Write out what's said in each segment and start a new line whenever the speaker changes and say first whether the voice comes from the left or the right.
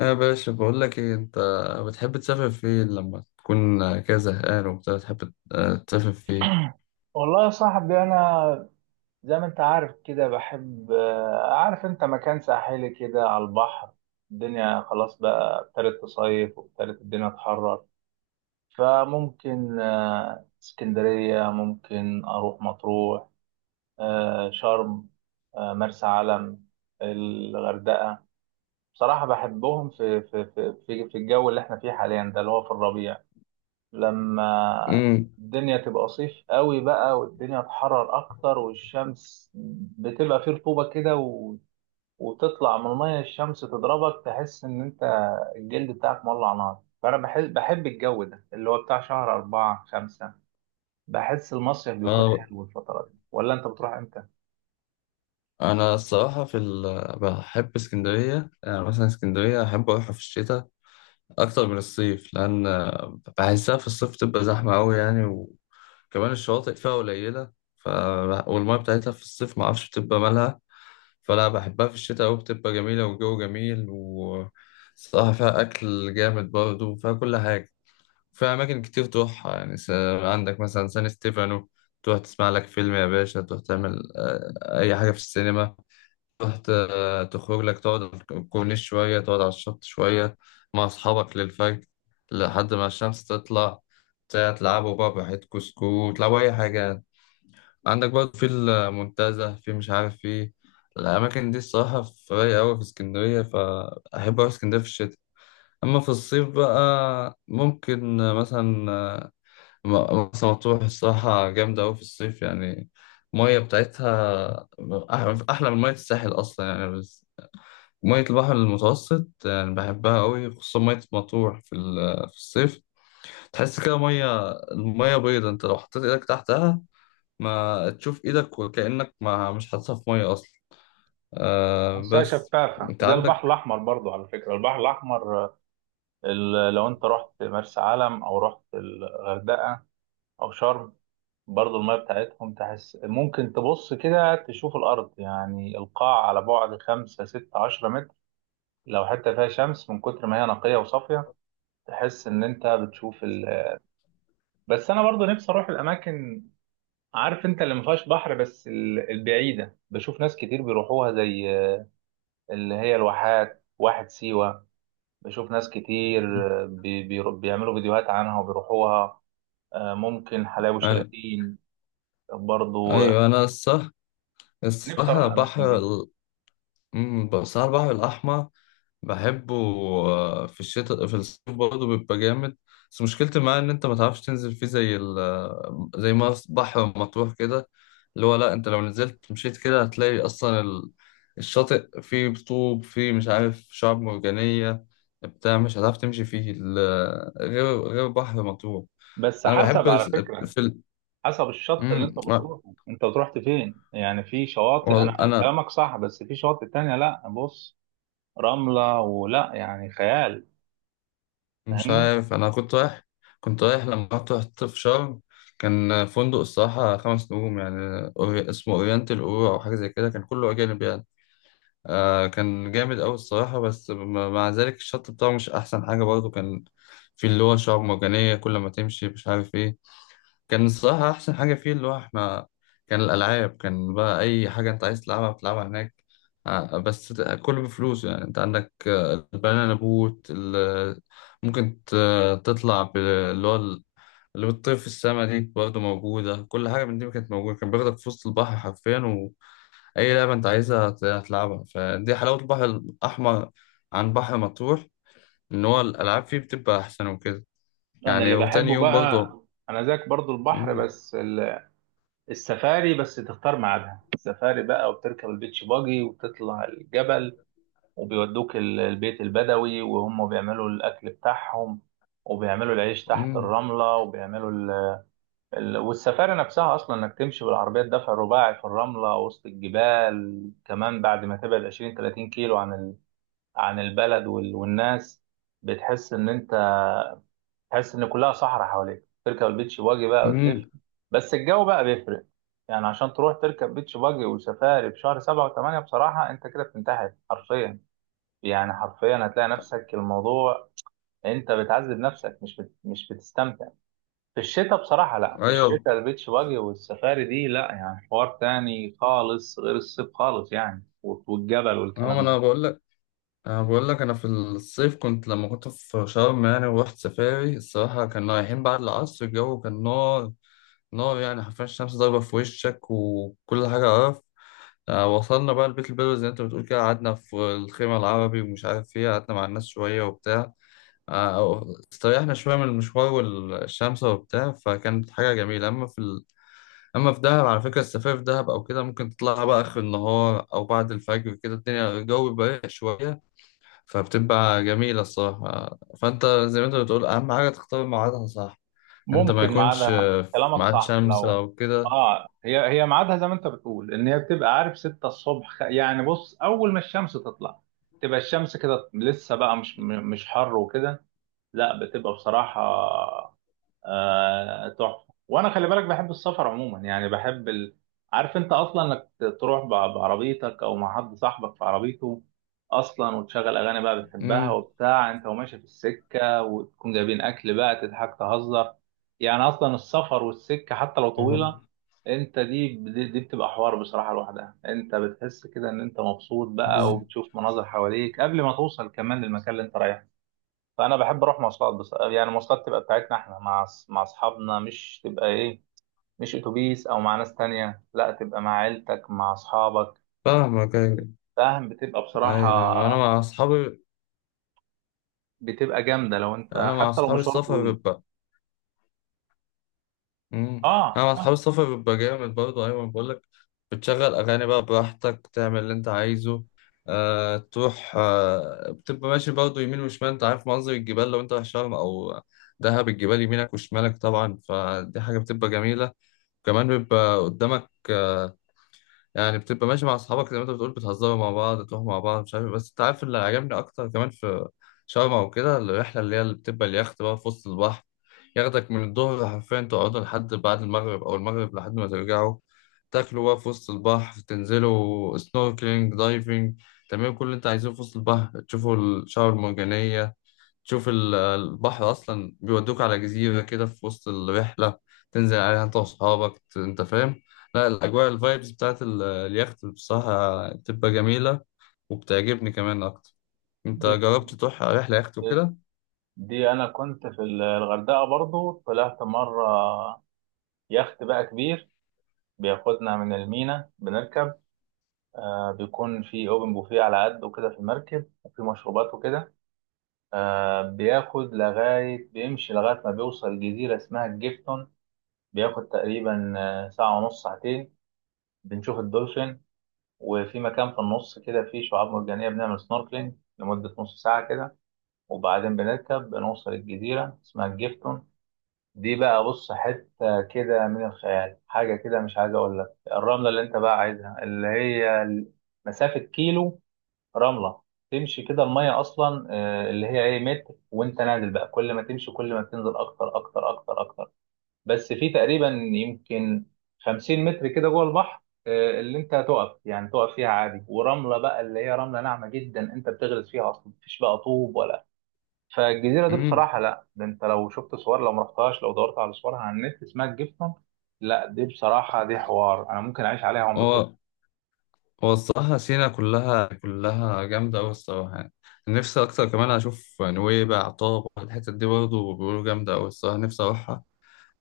left: يا باشا، بقول لك ايه انت بتحب تسافر فين لما تكون كده زهقان وبتاع، بتحب تسافر فين؟
right: والله يا صاحبي، انا زي ما انت عارف كده بحب، عارف انت مكان ساحلي كده على البحر. الدنيا خلاص بقى ابتدت تصيف وابتدت الدنيا تحرر. فممكن اسكندرية، ممكن اروح مطروح، شرم، مرسى علم، الغردقة. بصراحة بحبهم في الجو اللي احنا فيه حاليا ده، اللي هو في الربيع. لما
left: امم.
right: الدنيا تبقى صيف قوي بقى والدنيا تحرر اكتر والشمس بتبقى فيه رطوبة كده وتطلع من المية الشمس تضربك، تحس ان انت الجلد بتاعك مولع نار. فانا بحس بحب الجو ده اللي هو بتاع شهر أربعة خمسة. بحس المصيف بيكون
left: اه.
right: حلو الفترة دي، ولا انت بتروح امتى؟
left: انا الصراحه، بحب اسكندريه. يعني مثلا اسكندريه احب اروحها في الشتاء اكتر من الصيف، لان بحسها في الصيف تبقى زحمه قوي يعني. وكمان الشواطئ فيها قليله. ف... والميه بتاعتها في الصيف ما اعرفش بتبقى مالها. فلا، بحبها في الشتاء أوي، بتبقى جميلة والجو جميل، وصراحة فيها أكل جامد برضه وفيها كل حاجة. فيها أماكن كتير تروحها يعني. عندك مثلا سان ستيفانو، تروح تسمع لك فيلم يا باشا، تروح تعمل أي حاجة في السينما. تروح تخرج لك، تقعد على الكورنيش شوية، تقعد على الشط شوية مع أصحابك للفجر لحد ما الشمس تطلع، تلعبوا بقى براحتكوا سكوت، تلعبوا أي حاجة. عندك برضه في المنتزه، مش عارف، في الأماكن دي الصراحة في رايقة أوي في اسكندرية، فأحب أروح اسكندرية في الشتاء. أما في الصيف بقى ممكن مثلا مرسى مطروح الصراحة جامدة أوي في الصيف يعني. المية بتاعتها أحلى من مية الساحل أصلا يعني، بس مية البحر المتوسط يعني بحبها أوي، خصوصا مية مطروح في الصيف. تحس كده المية بيضة، أنت لو حطيت إيدك تحتها ما تشوف ايدك، وكأنك ما مش حاططها في ميه اصلا. آه
right: بحسها
left: بس،
right: شفافة
left: انت
right: زي
left: عندك.
right: البحر الأحمر برضو. على فكرة البحر الأحمر، لو انت رحت مرسى علم او رحت الغردقة او شرم، برضو المية بتاعتهم تحس ممكن تبص كده تشوف الأرض، يعني القاع على بعد خمسة ستة عشرة متر لو حتى فيها شمس، من كتر ما هي نقية وصافية. تحس إن أنت بتشوف بس أنا برضو نفسي أروح الأماكن، عارف أنت، اللي ما فيهاش بحر، بس البعيدة. بشوف ناس كتير بيروحوها، زي اللي هي الواحات، واحد سيوة. بشوف ناس كتير
left: مم.
right: بيعملوا فيديوهات عنها وبيروحوها. ممكن حلاوي،
left: آه،
right: شلاتين. برضو
left: ايوه انا الصح
right: نفسي
left: الصح
right: أروح الأماكن
left: البحر
right: دي.
left: الصح، البحر الاحمر، بحبه في الشتاء، في الصيف برضه بيبقى جامد. بس مشكلتي معاه ان انت ما تعرفش تنزل فيه، زي ال آه، زي ما بحر مطروح كده، اللي هو لا، انت لو نزلت مشيت كده هتلاقي اصلا الشاطئ فيه طوب، فيه مش عارف شعاب مرجانية بتاع مش هتعرف تمشي فيه غير بحر مطروح.
right: بس
left: انا بحب
right: حسب على فكرة،
left: في ال...
right: حسب الشط اللي
left: مم،
right: انت
left: آه،
right: بتروحه. انت رحت فين؟ يعني في شواطئ، انا
left: والله انا
right: كلامك صح، بس في شواطئ تانية، لا بص، رملة ولا يعني خيال،
left: مش
right: فاهمني.
left: عارف. انا كنت رايح لما رحت في شرم، كان فندق الصراحة 5 نجوم يعني، اسمه اورينتال اورو او حاجة زي كده، كان كله اجانب يعني. آه كان جامد اوي الصراحة، بس مع ذلك الشط بتاعه مش احسن حاجة برضه، كان في اللي هو شعاب مرجانية كل ما تمشي مش عارف إيه. كان الصراحة أحسن حاجة فيه اللي هو إحنا، كان الألعاب، كان بقى أي حاجة أنت عايز تلعبها بتلعبها هناك. بس كله بفلوس يعني، أنت عندك البنانا بوت ممكن تطلع اللي هو ال- اللي بتطير في السما دي برضه موجودة، كل حاجة من دي كانت موجودة، كان بياخدك في وسط البحر حرفيا، وأي لعبة أنت عايزها هتلعبها. فدي حلاوة البحر الأحمر عن بحر مطروح، إن هو الألعاب فيه بتبقى أحسن وكده،
right: انا
left: يعني.
right: اللي
left: وتاني
right: بحبه
left: يوم
right: بقى،
left: برضه.
right: انا زيك برضو البحر،
left: مم.
right: بس السفاري. بس تختار ميعادها، السفاري بقى وبتركب البيتش باجي وبتطلع الجبل، وبيودوك البيت البدوي وهم بيعملوا الاكل بتاعهم، وبيعملوا العيش تحت
left: مم.
right: الرملة، وبيعملوا والسفاري نفسها اصلا، انك تمشي بالعربيه الدفع الرباعي في الرمله وسط الجبال، كمان بعد ما تبعد 20 30 كيلو عن عن البلد والناس. بتحس ان انت، تحس ان كلها صحراء حواليك. تركب البيتش باجي بقى وتلف.
left: مم.
right: بس الجو بقى بيفرق، يعني عشان تروح تركب بيتش باجي وسفاري في شهر سبعة وثمانية، بصراحة انت كده بتنتحر حرفيا. يعني حرفيا هتلاقي نفسك، الموضوع انت بتعذب نفسك، مش مش بتستمتع. في الشتاء بصراحة لا، في
left: ايوه.
right: الشتاء البيتش باجي والسفاري دي لا، يعني حوار تاني خالص غير الصيف خالص، يعني والجبل
left: اه ما
right: والكلام
left: انا
right: ده.
left: بقول لك، انا في الصيف كنت لما كنت في شرم يعني، ورحت سفاري الصراحه، كنا رايحين بعد العصر الجو كان نار. نار، يعني حرفيا الشمس ضاربه في وشك وكل حاجه قرف. وصلنا بقى البيت البدوي زي ما انت بتقول كده، قعدنا في الخيمه العربي ومش عارف ايه، قعدنا مع الناس شويه وبتاع، آه، استريحنا شويه من المشوار والشمس وبتاع، فكانت حاجه جميله. اما في دهب على فكره، السفاري في دهب او كده ممكن تطلعها بقى اخر النهار او بعد الفجر كده، الدنيا الجو بيبقى رايق شويه، فبتبقى جميله الصراحه. فانت زي ما انت بتقول اهم حاجه تختار ميعادها، صح، انت ما
right: ممكن
left: يكونش
right: ميعادها
left: في
right: كلامك
left: ميعاد
right: صح
left: شمس
right: لو.
left: او كده.
right: اه، هي هي ميعادها زي ما انت بتقول، ان هي بتبقى عارف 6 الصبح، يعني بص اول ما الشمس تطلع تبقى الشمس كده لسه بقى مش مش حر وكده. لا، بتبقى بصراحة تحفة. وانا خلي بالك بحب السفر عموما، يعني بحب عارف انت اصلا، انك تروح بعربيتك او مع حد صاحبك في عربيته اصلا، وتشغل اغاني بقى بتحبها
left: امم
right: وبتاع، انت وماشي في السكة، وتكون جايبين اكل بقى، تضحك تهزر. يعني اصلا السفر والسكة حتى لو طويلة، انت دي بتبقى حوار بصراحة لوحدها. انت بتحس كده ان انت مبسوط بقى،
left: بز-
right: وبتشوف مناظر حواليك قبل ما توصل كمان للمكان اللي انت رايحه. فانا بحب اروح مواصلات، بس يعني مواصلات تبقى بتاعتنا احنا، مع مع اصحابنا، مش تبقى ايه، مش اتوبيس او مع ناس تانية، لا تبقى مع عيلتك مع اصحابك.
left: فاهمك، ايوه.
right: فاهم، بتبقى
left: ايوه،
right: بصراحة، بتبقى جامدة، لو انت
left: انا مع
right: حتى لو
left: اصحابي
right: مشوار
left: السفر
right: طويل.
left: بيبقى. امم انا
right: اه،
left: مع اصحاب
right: آه.
left: السفر بيبقى جامد برضه، ايوه بقول لك، بتشغل اغاني بقى براحتك، تعمل اللي انت عايزه. تروح، بتبقى ماشي برضه يمين وشمال، انت عارف منظر الجبال لو انت رايح شرم او دهب، الجبال يمينك وشمالك طبعا، فدي حاجه بتبقى جميله. كمان بيبقى قدامك يعني بتبقى ماشي مع اصحابك زي ما انت بتقول، بتهزروا مع بعض تروحوا مع بعض مش عارف إيه. بس انت عارف، اللي عجبني اكتر كمان في شرم او كده الرحله اللي هي اللي بتبقى اليخت بقى في وسط البحر، ياخدك من الظهر حرفيا، تقعدوا لحد بعد المغرب او المغرب لحد ما ترجعوا، تاكلوا بقى في وسط البحر، تنزلوا سنوركلينج دايفنج، تعملوا كل اللي انت عايزه في وسط البحر، تشوفوا الشعاب المرجانيه، تشوف البحر أصلا بيودوك على جزيرة كده في وسط الرحلة، تنزل عليها أنت وأصحابك، أنت فاهم. لا، الأجواء الفايبز بتاعت اليخت بصراحة بتبقى جميلة، وبتعجبني كمان أكتر. أنت
right: ب-
left: جربت تروح رحلة يخت
right: ب-
left: وكده؟
right: دي انا كنت في الغردقة برضو، طلعت مرة يخت بقى كبير، بياخدنا من المينا. بنركب، آه، بيكون في اوبن بوفيه على قد وكده في المركب، وفي مشروبات وكده. آه، بياخد لغاية، بيمشي لغاية ما بيوصل جزيرة اسمها الجيفتون. بياخد تقريبا ساعة ونص، ساعتين. بنشوف الدولفين، وفي مكان في النص كده فيه شعاب مرجانية، بنعمل سنوركلينج لمدة نص ساعة كده. وبعدين بنركب، بنوصل الجزيرة اسمها الجيفتون. دي بقى، بص، حتة كده من الخيال، حاجة كده مش عايز أقول لك. الرملة اللي أنت بقى عايزها، اللي هي مسافة كيلو، رملة تمشي كده، المية أصلا اللي هي إيه، متر، وأنت نازل بقى كل ما تمشي كل ما بتنزل أكتر أكتر أكتر أكتر. بس في تقريبا يمكن 50 متر كده جوه البحر، اللي أنت هتقف يعني، تقف فيها عادي. ورملة بقى اللي هي رملة ناعمة جدا، أنت بتغرز فيها أصلا، مفيش بقى طوب ولا. فالجزيرة دي
left: مم.
right: بصراحة لا، ده أنت لو شفت صور، لو مرحتهاش لو دورت على صورها على النت، اسمها الجيفتون. لا، دي بصراحة، دي حوار، أنا ممكن أعيش عليها عمري
left: هو
right: كله.
left: هو الصراحة سينا كلها كلها جامدة أوي الصراحة يعني. نفسي أكتر كمان أشوف نويبع، طابة، الحتت دي برضه بيقولوا جامدة أوي الصراحة، نفسي أروحها.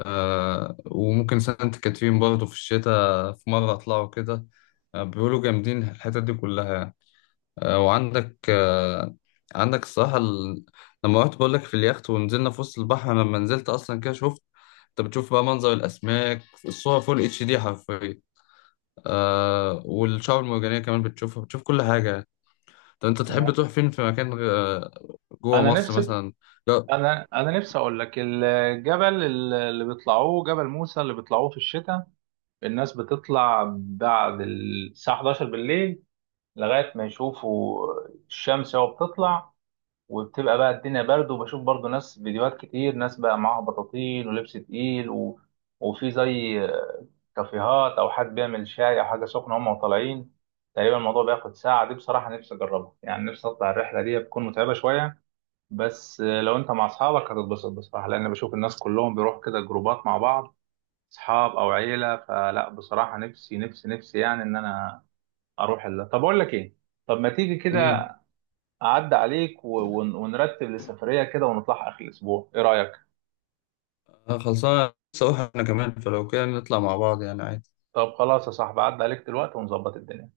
left: وممكن سانت كاترين برضه في الشتاء في مرة أطلعوا كده. بيقولوا جامدين الحتت دي كلها يعني. وعندك، عندك الصراحة لما رحت بقول لك في اليخت ونزلنا في وسط البحر، أنا لما نزلت أصلا كده شفت، أنت بتشوف بقى منظر الأسماك، الصور فول HD حرفيا. والشعاب المرجانية كمان بتشوفها، بتشوف كل حاجة يعني. طب أنت
right: انا
left: تحب تروح فين في مكان جوه
right: انا
left: مصر
right: نفسي
left: مثلا؟ لا.
right: انا نفسي اقول لك، الجبل اللي بيطلعوه، جبل موسى، اللي بيطلعوه في الشتاء. الناس بتطلع بعد الساعه 11 بالليل لغايه ما يشوفوا الشمس وهي بتطلع. وبتبقى بقى الدنيا برد، وبشوف برضو ناس فيديوهات كتير، ناس بقى معاها بطاطين ولبس تقيل وفي زي كافيهات، او حد بيعمل شاي او حاجه سخنه، هم طالعين تقريبا، الموضوع بياخد ساعه. دي بصراحه نفسي اجربها، يعني نفسي اطلع الرحله دي. بتكون متعبه شويه بس لو انت مع اصحابك هتتبسط بصراحه، لان بشوف الناس كلهم بيروحوا كده جروبات مع بعض، اصحاب او عيله. فلا بصراحه، نفسي يعني، ان انا اروح طب اقول لك ايه، طب ما تيجي
left: مم.
right: كده اعدي عليك ونرتب لسفريه كده ونطلع اخر الاسبوع، ايه رايك؟
left: آه، خلصانة لسه أروح أنا كمان، فلو كده نطلع مع بعض يعني، عادي.
right: طب خلاص يا صاحبي، اعدي عليك دلوقتي ونظبط الدنيا.